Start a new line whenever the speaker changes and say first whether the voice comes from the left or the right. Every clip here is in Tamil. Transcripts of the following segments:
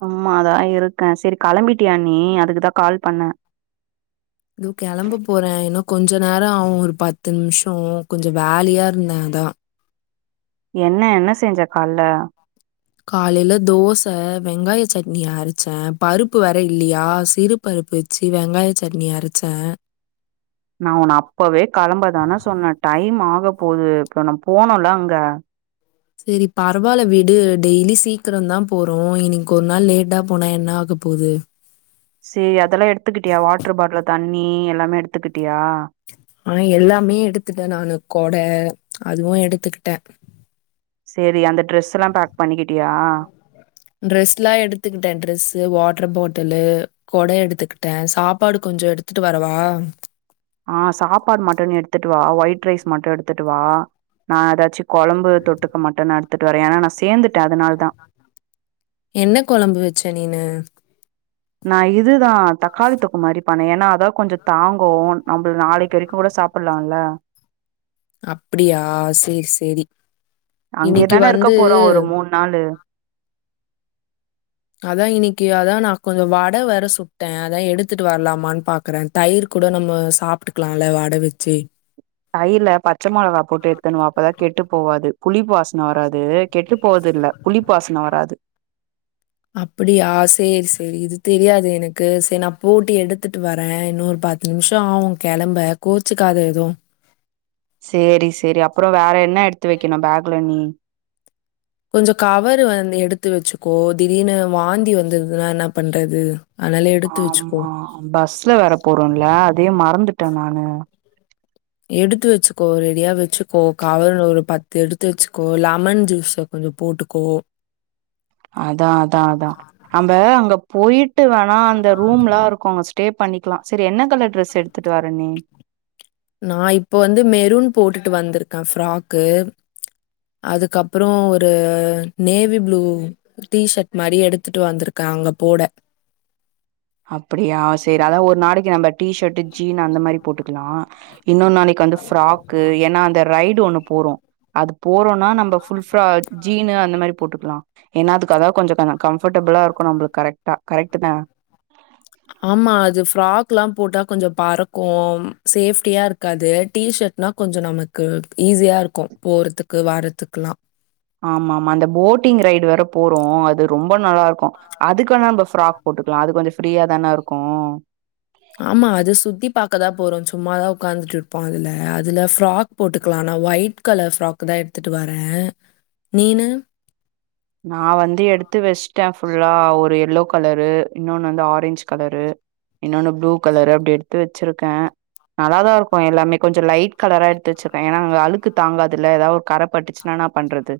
right: சும்மாதா இருக்கே செரி கெளம்பிட்டியா நீ அதுக்குதா கால் பண்ணே
left: இதோ கிளம்ப போறேன் இன்னும் கொஞ்ச நேரோ ஆவு ஒரு பத்து நிமிஷோ கொஞ்ச வேலையா இருந்தே அதா
right: என்ன என்ன செஞ்ச கால்ல
left: காலைல தோச வெங்காய சட்னி அரச்சே பருப்பு வேற இல்லியா சிறு பருப்பு வச்சு வெங்காய சட்னி அரைச்சே
right: நா உன்ன அப்பவே கெளம்பதான சொன்னே டைம் ஆக போகுது இப்ப நம்ம போனோல்ல அங்க
left: செரி பரவால்ல வீடு டெய்லி சீக்கிரந்தோ போறோ இன்னக்கி ஒரு நாள் லேட்டா போனா என்ன ஆகப் போது
right: சேரி அதெல்லா எடுத்துக்கிட்டியா வாட்ரு பாட்ல தண்ணி எல்லாமே எடுத்துக்கிட்டியா
left: ஆ எல்லாமே எடுத்துட்டே நானு கொட அதுவு எடுத்துக்கிட்டே
right: செரி அந்த ட்ரெஸ் எல்லா பேக் பண்ணிக்கிட்டியா
left: ட்ரெஸ்லா எடுத்துக்கிட்டே ட்ரெஸ்ஸு வாட்ரு பாட்டலு கொட எடுத்துக்கிட்டே சாப்பாடு கொஞ்சோ எடுத்துட்டு வரவா
right: ஆ சாப்பாடு மட்டு நீ எடுத்துட்டு வா ஒயிட் ரைஸ் மட்டு எடுத்துட்டு வா நா எதாச்சு கொழம்பு தொட்டுக்க மட்டு நா எடு த்துட்டு வரே ஏன்னா நா சேந்துட்
left: என்ன கொழம்பு வச்ச நீனு
right: நா இது தா தக்காளி தொக்கு மாரி பண்ணே ஏன்னா அதா கொஞ்ச தாங்கு நம்பளு நாளக்கி வரைக்கு கூட சாப்படலா இல்ல
left: அப்டியா சேரி சேரி
right: அங்கயே
left: இன்னக்கி
right: தான இருக்க
left: வந்து
right: போறோ ஒரு மூணு நாளு
left: அதா இன்னக்கி அதா நா கொஞ்சோ வட வேற சுட்டே அதா எடுத்துட்டு வரலாமான்னு பாக்குறே தயிர் கூட நம்ம சாப்ட்டுக்கலா இல்ல வட வெச்சு
right: தயிருல பச்ச மொளகா போட்டு எடுத்துனு வா அப்பதா கெட்டு போவாது புளிப்பு வாசன வராது கெட்டு போறது இல்ல புளிப்பு வாசன வராது
left: அப்பிடியா சேரி சேரி இது தெரியாது எனக்கு செரி நா போட்டு எடுத்துட்டு வரே இன்னொரு பத்து நிமிஷோ ஆகு கெளம்ப கோச்சுக்காத எது
right: சேரி சேரி அப்புறோ வேற என்ன எடுத்து வைக்கணு பேக் ல இனி
left: கொஞ்சோ கவரு வந்து எடுத்து வச்சுக்கோ திடீர்னு வாந்தி வந்துதுன்னா என்ன பண்றது அதனால எடுத்து வச்சுக்கோ.
right: ஆமா பஸ்ல வேற போறோம்ல அதே மறந்துட் ட்ட நானு
left: எடுத்து வச்சுக்கோ ரெடியா வச்சுக்கோ காலால ஒரு பத்து எடுத்து வச்சுக்கோ ஒரு லெமன் ஜூஸ கொஞ்ச போட்டுக்கோ
right: அதா அதா அதா நம்ம அங்கப் போயிட்டு வேன் அ அந்த ரூம் லா இருக்கு ஸ்டே பண்ணிக்கலா செரி என்ன த்தன ட்ரஸ் எடுத்துட்டு வர நீ
left: நா இப்போ வந்து மெரூன் போட்டுட்டு வந்திருக்க ஃப்ராக்கு அதுக்கப்ற ஒரு நேவி ப்ளூ டீஷர்ட் மாரி எடுத்துட்டு வந்திருக்க அங்க போட
right: அப்படியா செரி அதா ஒரு நாளக்கு நம்ப டீஷர்ட் டு ஜீன் அந்த மாரி போட்டுக்கலா இன்னொ நாளக்கு வந்து ஃப்ராக்கு ஏன்னா அந்த ரைட் ட்டு ஒன்னு போறோ அது போறோனா நம்ப ஃபுல் ப்ரா ஜீனு அந்த மாரி போட்டுக்லா ஏன அதுக்கு அதா கொஞ்ச கம்ஃபர்டபிளா இருக்கு நம்மளுக்கு கரெக்டா கரெக்ட் தா
left: ஆமா அது ஃப்ராக்ல்லா போட்டா கொஞ்ச பறக்கு சேஃப்ட்டியா இருக்காது டீஷர்ட்னா கொஞ்ச நமக்கு ஈஸியா இருக்கு போற்துக்கு வர்றதுக்குல்லா
right: ஆமாமா அந்த போட்டிங் ரைடு வேர போறோ அது ரொம்ப நல்லா இருக் அதுக்கா நம்ப ஃப்ராக் போட்டுக்கலா அது கொஞ்ச ஃப்ரீயா தானே இருக்கு
left: சும்மாதா உட்கார்ந்ட்டு இருப்போ அதுல அதுல ஃப்ராக் போட்டுக்கலா நா ஒயிட் கலர் ஃப்ராக் தா எடுத்துட்டு வர நீனு
right: நா வந்து எடுத்து வஸ்ட்ட ஃபுல்லா ஒரு எல்லோ கலரு இன்னொன்னு வந்து ஆரஞ்ச் கலரு இன்னொன்னு ப்ளூ கலரு அப்டி எடுத்து வச்சிருக்கே நல்லாதா இருக்கு எல்லாமே கொஞ்ச லைட் கலரா எடுத்து வச்சிருக்கே ஏன்னா அங்க அழுக்கு தாங்காதுல்ல ஏதா ஒ கரப்பட்டுச்சுன்னா பண்றது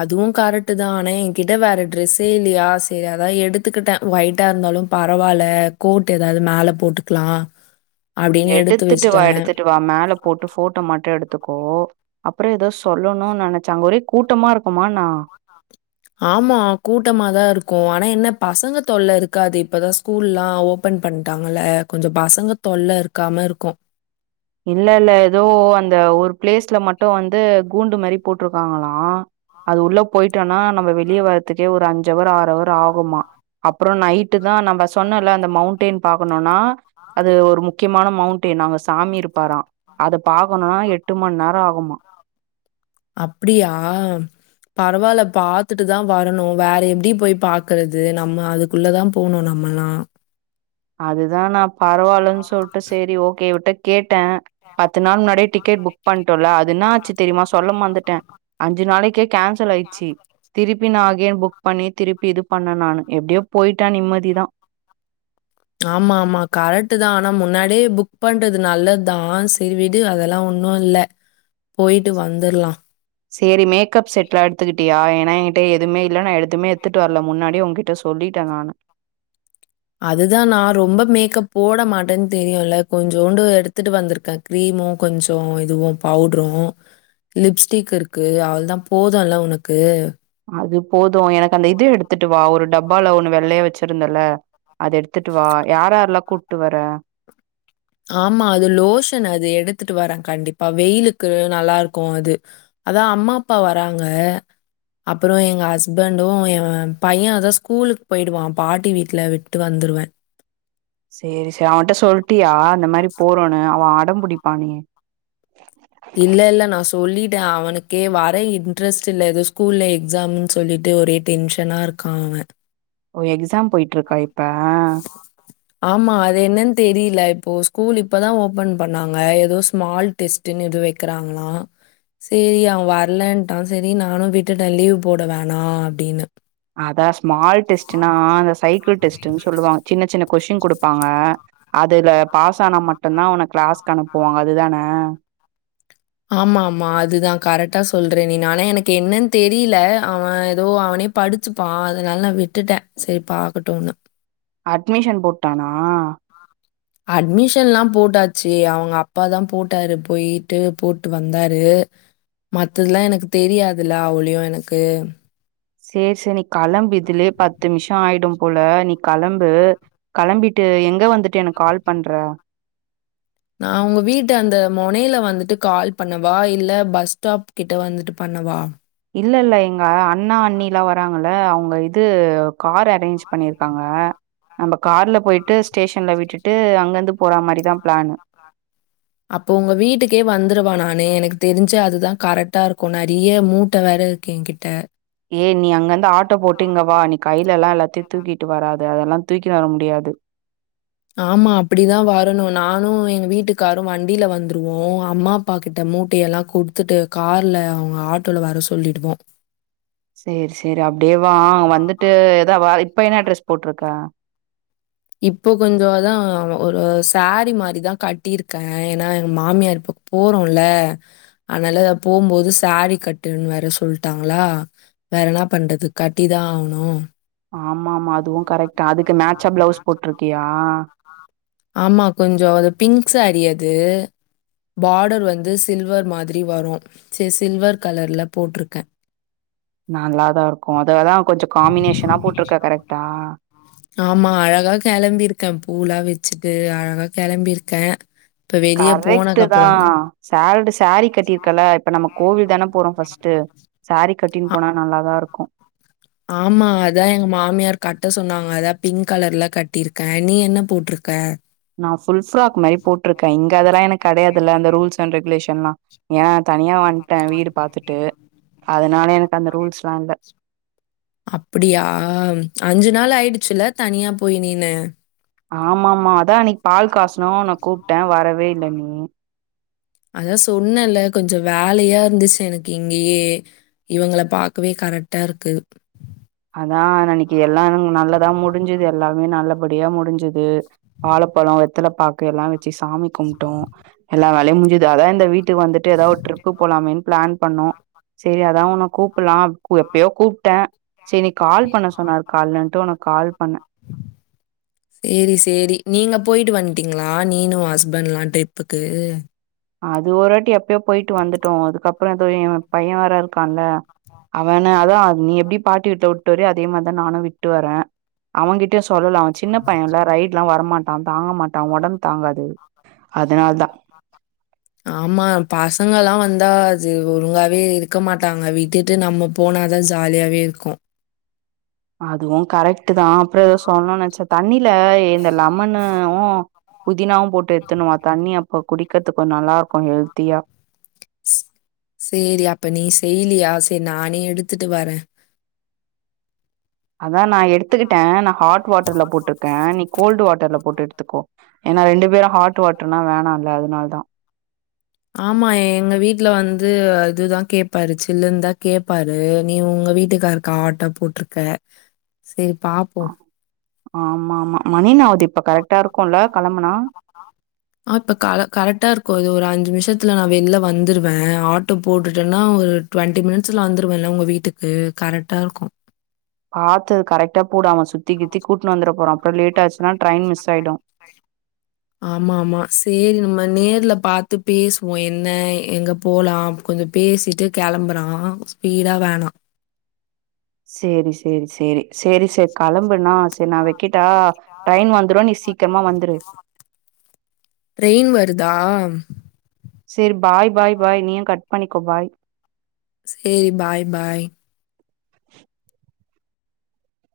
left: அதுவு கரெக்ட தா ஆனா எங்கிட்ட வேற ட்ரஸ்ஸே இல்லியா சரி அதா எடுத்துக்கிட்டே ஒயிட்டா இருந்தாலு பரவாயில்ல கோட் ஏதாது மேல போட்டுக்லா
right: எடுத்துட்டு வா எடுத்துட்டு வா மேல போட்டு போட்டோ மட்டு எடு த்துக்கோ அப்ற ஏதோ சொல்லணு நெனச்ச அங்க ஒரே கூட்டமா இருக்குமாண்ணா
left: ஆமா கூட்டமாதா இருக்கு ஆனா என்ன பசங்க தொல்ல இருக்காது இப்பதா ஸ்கூல்லா ஓபன் பண்ணிட்டாங்கல்ல கொஞ்ச பசங்க தொல்ல இருக்காம இருக்கு
right: இல்ல இல்ல ஏதோ அந்த ஒரு ப்ளேஸ்ல மட்டு வந்து கூண்டு மாரி போட்டிருக்காங்களா அது உள்ள போயிட்டனா நம்ம வெளியே வர்ரதுக்கே ஒரு அஞ்சவர் ஆறவர் ஆகுமா அப்ற நைட் ட்டுதா நம்ப சொன்னல அந்த மவுண்டேன் பாக்கணுனா அது ஒரு முக்கியமான மவுண்டே நாங்க சாமி இரு ப்பாரா அத பாக்கணுனா எட்டு மண் நேர ஆகுமா
left: அப்டியா பரவாயில்ல பாத்துட்டுதா வரணு வேற எப்டி போய் பாக்கறது நம்ம அதுக்குள்ளதா போணு நம்மல்லா
right: அதுதா நா பரவால்லன் சொல்ட்ட சேரி ஓகே விட்ட கேட்டே பத்து நாள் முன்னாடி டிக்கெட் புக் பண்ட்டோல்ல அதுன்னாச்சி தெரியுமா சொல்லமா மந்துட்டே அஞ்சு நாளைக் கேன்சலாயிச்சு திருப்பினா ஏ புக் பண்ணி திருப்பி இது பண்ண நானு எப்டியோ போயிட்டா நிம்மதிதா
left: ஆமா ஆமா கரெட்டுதா ஆனா முன்னாடியே புக் பண்றது நல்லதா சேரி விடு அதெல்லா ஒன்ம் இல்ல போயிட்டு வந்துர்லா
right: சேரி மேக்கப் செட்லா எடுத்துக்கிட்டியா என் ஏனா எங்கிட்ட எதுமே இல்ல நா எதுமே எத்துட்டு வர்ல முன்னாடி உங்கிட்ட சொல்லிட்ட நானு
left: அதுதா நா ரொம்ப மேக்கப் போட மாட்டன் தெரியுல்ல கொஞ்சூண்டு எடுத்துட்டு வந்துருக்க கிரீமு கொஞ்சோ இதுவு பவுடுரு லிப்ஸ்டிக்கு இருக்கு அவ்ளதா போதுல்ல உனக்கு
right: அது போது எனக்கு அந்த இது எடுத்துட்டு வாா ஒரு டப்பால ஒண்ணு வெள்ளையா வெச்சுருந்தல்ல அது எடுத்துட்டு வா யாராரெல்லா கூட்டு வர
left: ஆமா அது லோஷன் அது எடுத்துட்டு வர கண்டிப்பா வெயிலுக்கு நல்லா இருக்கு அது அதா அம்மா அப்பா வராங்க அப்பறோ எங்க ஹஸ்பண்டு எம் பைய அதா ஸ்கூலுக்கு போயிடுவா பாட்டி வீட்ல விட்டு வந்துருவ
right: சேரி சேர் அவன்ட்ட சொல் சொல்டியா அந்த மாரி போறோன்னு அவ ஆ அடம் புடிப்பானே
left: இல்ல இல்ல நா சொல்லிட்ட அவனுக்கே வர இன்ட்ரெஸ்ட் இல்ல ஏதோ ஸ்கூல்ல எக்ஸாம்ன் சொல்லிட்டு ஒரே டென்ஷனா இருக்கா அவ
right: ஓ எக்ஸாம் போயிட்டு இருக்கா இப்ப
left: ஆமா அது என்னன் தெரியில இப்போ ஸ்கூல் இப்பதா ஓபன் பண்ணாங்க ஏதோ ஸ்மால் டெஸ்டுன்னு ஏதோ வெக்கிறாங்களா சேரி அவ வர்லன்ட்டா சேரி நானு விட்டுட்ட லீவ் போட வேணா அப்டின்னு
right: அதாஸ் ஸ்மால் டெஸ்டுனா அந்த சைக்கிள் டெஸ்ட்டுன் சொல்லுவாங்க சின்ன சின்ன கொஷ்டின் குடுப்பாங்க அதுல பாஸ் தானா மட்டுந்தா அவன கிளாஸ்கு அனுப்புவாங்க அதுதான
left: ஆமா ஆமா அதுதா கரெட்டா சொல்ற நீ ஆனா எனக்கு என்னன் தெரியில அவ ஏதோ அவனே படிச்சுப்பா அதனால நா விட்டுட்ட செரி பாக்கட்டுன்னு
right: அட்மிஷன் போட்டானா
left: அட்மிஷன்லா போட்டாச்சு அவங்க அப்பாதா போட்டாரு போயிட்டு போட்டு வந்தாரு மத்ததுல்லா எனக்கு தெரியாதுல்ல அவளியோ எனக்கு
right: சேர் சேர் நீ களம்பு இதுலயே
left: கடன்
right: பத்து நிம்ஷோ ஆயிடும்
left: நிமிஷம்
right: போல
left: ஆயிடுச்சு
right: நீ
left: போல
right: களம்பு
left: கடன் வந்து
right: களம்பிட்டு எங்க வந்துட்டு எனக்கு கால் பண்ற
left: நா உங்க வீட்டு அந்த மொனில வந்துட்டு கால் பண்ணவா இல்ல பஸ்டாப் கிட்ட வந்துட்டு பண்ணவா
right: இல்லல்ல எங் க அண்ணா அண்ணிலா வராங் னால அவங்க இது கார் அரேஞ் பண்ணிருக்காங்க நம் கார்லப் போயிட்டு ஸ்டேஷன்ல விட்டுட் ட்டு அங்க இருந்து போறா மாரிதா பிளேன்னு
left: அப்போ உங்க வீட்டுக்கே வந்துருவா நானு எனக்கு தெருஞ்சு அதுதா கரெட்டா இருக்கு நறைய மூட்ட வேற இருக்கு எங்கிட்ட
right: ஏய் நீ அங்க இருந்து ஆட்டோ போட்டு இங்க வா நீ கைல எல்லா எல்லாத் த்தியு தூக்கிட்டு வராத அதெல்லா தூக்கிட்டு வர முடியாது
left: ஆமா அப்டிதா வரணு நானு எங்க வீட்டுக்காரு வண்டில வந்துருவோ அம்மா அப்பா கிட்ட மூட்டியெல்லா குடுத்துட்டு கார்ல அவங்க ஆட்டோல வர சொல்லிடுவோ
right: சேரி சேர் அப்டியே வா வந்துட்டு எதா இப்ப என்ன ட்ரெஸ் போட்ருக்க
left: இப்போ கொஞ்சோதா ஒரு ஸ்சேரீ மாரிதா கட்டிருக்க ஏன்னா எங்க மாமியார் இப்ப போறோல்ல அதனால போகும்போது ஸ்சேரீ கட்டுன்னு வேற சொல்லிட்டாங்களா வேற என்ன பண்றது கட்டிதா ஆகணு
right: ஆம்மா ஆம்மா அதுவு கரெட்டா அதுக்கு மேட்சா பிளவுஸ் போட்ருக்கியா
left: ஆமா கொஞ்சோ அது பிங்க் ஸ்சேரீ அது பாடர் வந்து சில்வர் மாதிரி வரு சேரி சில்வர் கலர்ல போட்டுருக்க
right: நல்லாதா இருக்கு அததா கொஞ்சோ காம்பினேஷனா போட்ருக்க கரெக்டா?
left: ஆமா அழகா கெளம்பியிருக்கே பூ லா வச் வச்சுட்டு அழகா கெளம்பிருக்கே
right: கரெக்டு தா சேல்ரி சேரீ கட்டிருக்கல்ல இப்ப நம்ம கோவில் தான போறோ ஃபஸ்ட் சேரீ கட்டின்னு
left: அ
right: போனா நல்லாதா இருக்கு
left: ஆமா அதா எங்க மாமியார் கட்ட சொன்னாங்க அதா பிங்க் கலர்ல கட்டிருக்கே நீ என்ன போட்ருக்க
right: நா புல் ஃப்ராக் மாரி போட்ருக்கே இங்க அதெல்லா எனக்கு கெடயாதுல்ல அந்த ரூல்ஸ் அண்ட் ரெகுலேஷன் லா ஏனா தனியா ட்டே வீடு பாத்துட்டு அதனால எனக்கு அந்த ரூல்ஸ்லா இல்ல
left: அப்டியா அஞ்சு நாள் ஆயிடுச்ல தனியா போயி நீனு
right: ஆமா ஆமா.. அதா அனிக் பால் காஸ்னோ உன்ன கூப்டே வரவே இல்ல நீ ம்
left: அதா சொன்னேல கொஞ்ச வேலயா இருந்துச்சு எனக்கு இங்கயே இவங்கள பாக்கவே கரெக்டா இருக்கு
right: அதா நினக்கிறே எல்லா நல்லதா முடிஞ்சுது எல்லாமே நல்ல படியா முடிஞ்சுது வாழப்பழ வெத்தல பாக்கு எல்லா வச்சு சாமி கும்ட்டோ எல்லா வேலயு முடிஞ்சுது அதா இந்த வீட்டுக்கு வந்துட்டு ஏதா ஒரு ட்ரிப்பு போலாமேனு பிளான் பண்ணோ சேரி அதா உன்ன கூப்புட்லா எப்பயோ கூப்டே செரி நீ கால் பண்ண சொன்னாரு கால்லன்ட்டு உனக்கு கால் பண்ண
left: சேரி சேரி நீங்க போயிடு வந்ட்டீங்ளா நீனு உ ஹஸ்பண்ட் எலா ட்ரிப்புக்கு
right: அது ஒருவாட்டி எப்பயோ போயிட்டு வந்துட்டோ அதுக்கப்ற ஏதோ எ பைய வேற இருக்கான்ல அவன அதா நீ எப்டி பாட்டி வீட்ல விட்டு வரியோ அதே மாரிதா நானு விட்டு வரே அவங்கிட்ட சொல்லலா சின்ன பையன்ல ரைடு எல்லா வர மாட்டா தாங்க மாட்டா ஒடம்பு தாங்காது அதனால தா
left: ஆமா பசங்கல்லா வந்தா அது ஒழுங்காவே இருக்க மாட்டாங்க விட்டுட்டு நம போனாதா ஜாலியாவே இருக்கு
right: அதுவு கரெக்டு தா அப்ற ஏதோ சொல்ணு நெனச்சே தண்ணி இல்ல இந்த லம்மன்னு புதினாவு போட் எத்தணுமா தண்ணி அ இப்ப குடிக்கிறதுக்கு நல்லா இருக்கு ஹெல்தியா
left: ஸ் சேரி அப்ப நீ செய்லியா சேரி நானே எடுத்துட்டு வரே
right: அதா நா எடுத்துக்கிட்டே நா ஹாட் வாட்டர்ல போட்ருக்கே நீ கோல்டு வாட்டர்ல போட்டு த்துக்கோ ஏன்னா ரெண்டு பேரு ஹாட் வாட்டர்னா வேணால்ல அதனால தா
left: ஆமா எங்க வீட்ல வந்து இதுதா கேப்பாரு சில்லுனு தா கேப்பாரு நீ உங்க வீட்டுக்காருக்கு ஹாட்டா போட்ருக்க சேரி
right: ஆ ஆமா ஆமா மணி என்ன ஆவுது இப்ப கரெட் டாருக்கு
left: ஆ இப்ப கள கரெட்டா இருக்கு அது ஒரு அஞ் நிம்ஷத்துல நா வெளில வந்துருவ ஆட்டோ போட்டுட்டன்னா ஒரு டுவெண்டி மினிட்ஸ்ல வந்துருவல உங்க வீட்டுக்கு கரெட்டா இருக்கு
right: பாத்து கரெட்டா போடு அவ சுத்தி கித்தி கூட்னு வந்துட போறா அப்பறோ லேட் ஆச்சுன்னா ட்ரெயின் மிஸ் ஆயிடு
left: ஆமா ஆமா செரி நம்ம நேர்ல பாத்து பேசுவோ என்ன எங்க போலாம் கொஞ்ச பேசிட்டு கெளம்புலா ஸ்பீடா வேணா
right: சேரி சேரி சேரி சேரி சேரி கெளம்புண்ணா சேரி நா வெக்கட்டா ட்ரெயின் வந்துரு நீ சீக்கிரமா வந்துரு
left: ட்ரெயின் வருதா [inaudible]
right: செரி பாய் பாய் பாய் நீயு கட் பண்ணிக்கோ பாய்
left: சேரி பாய் பாய்
right: [inaudible]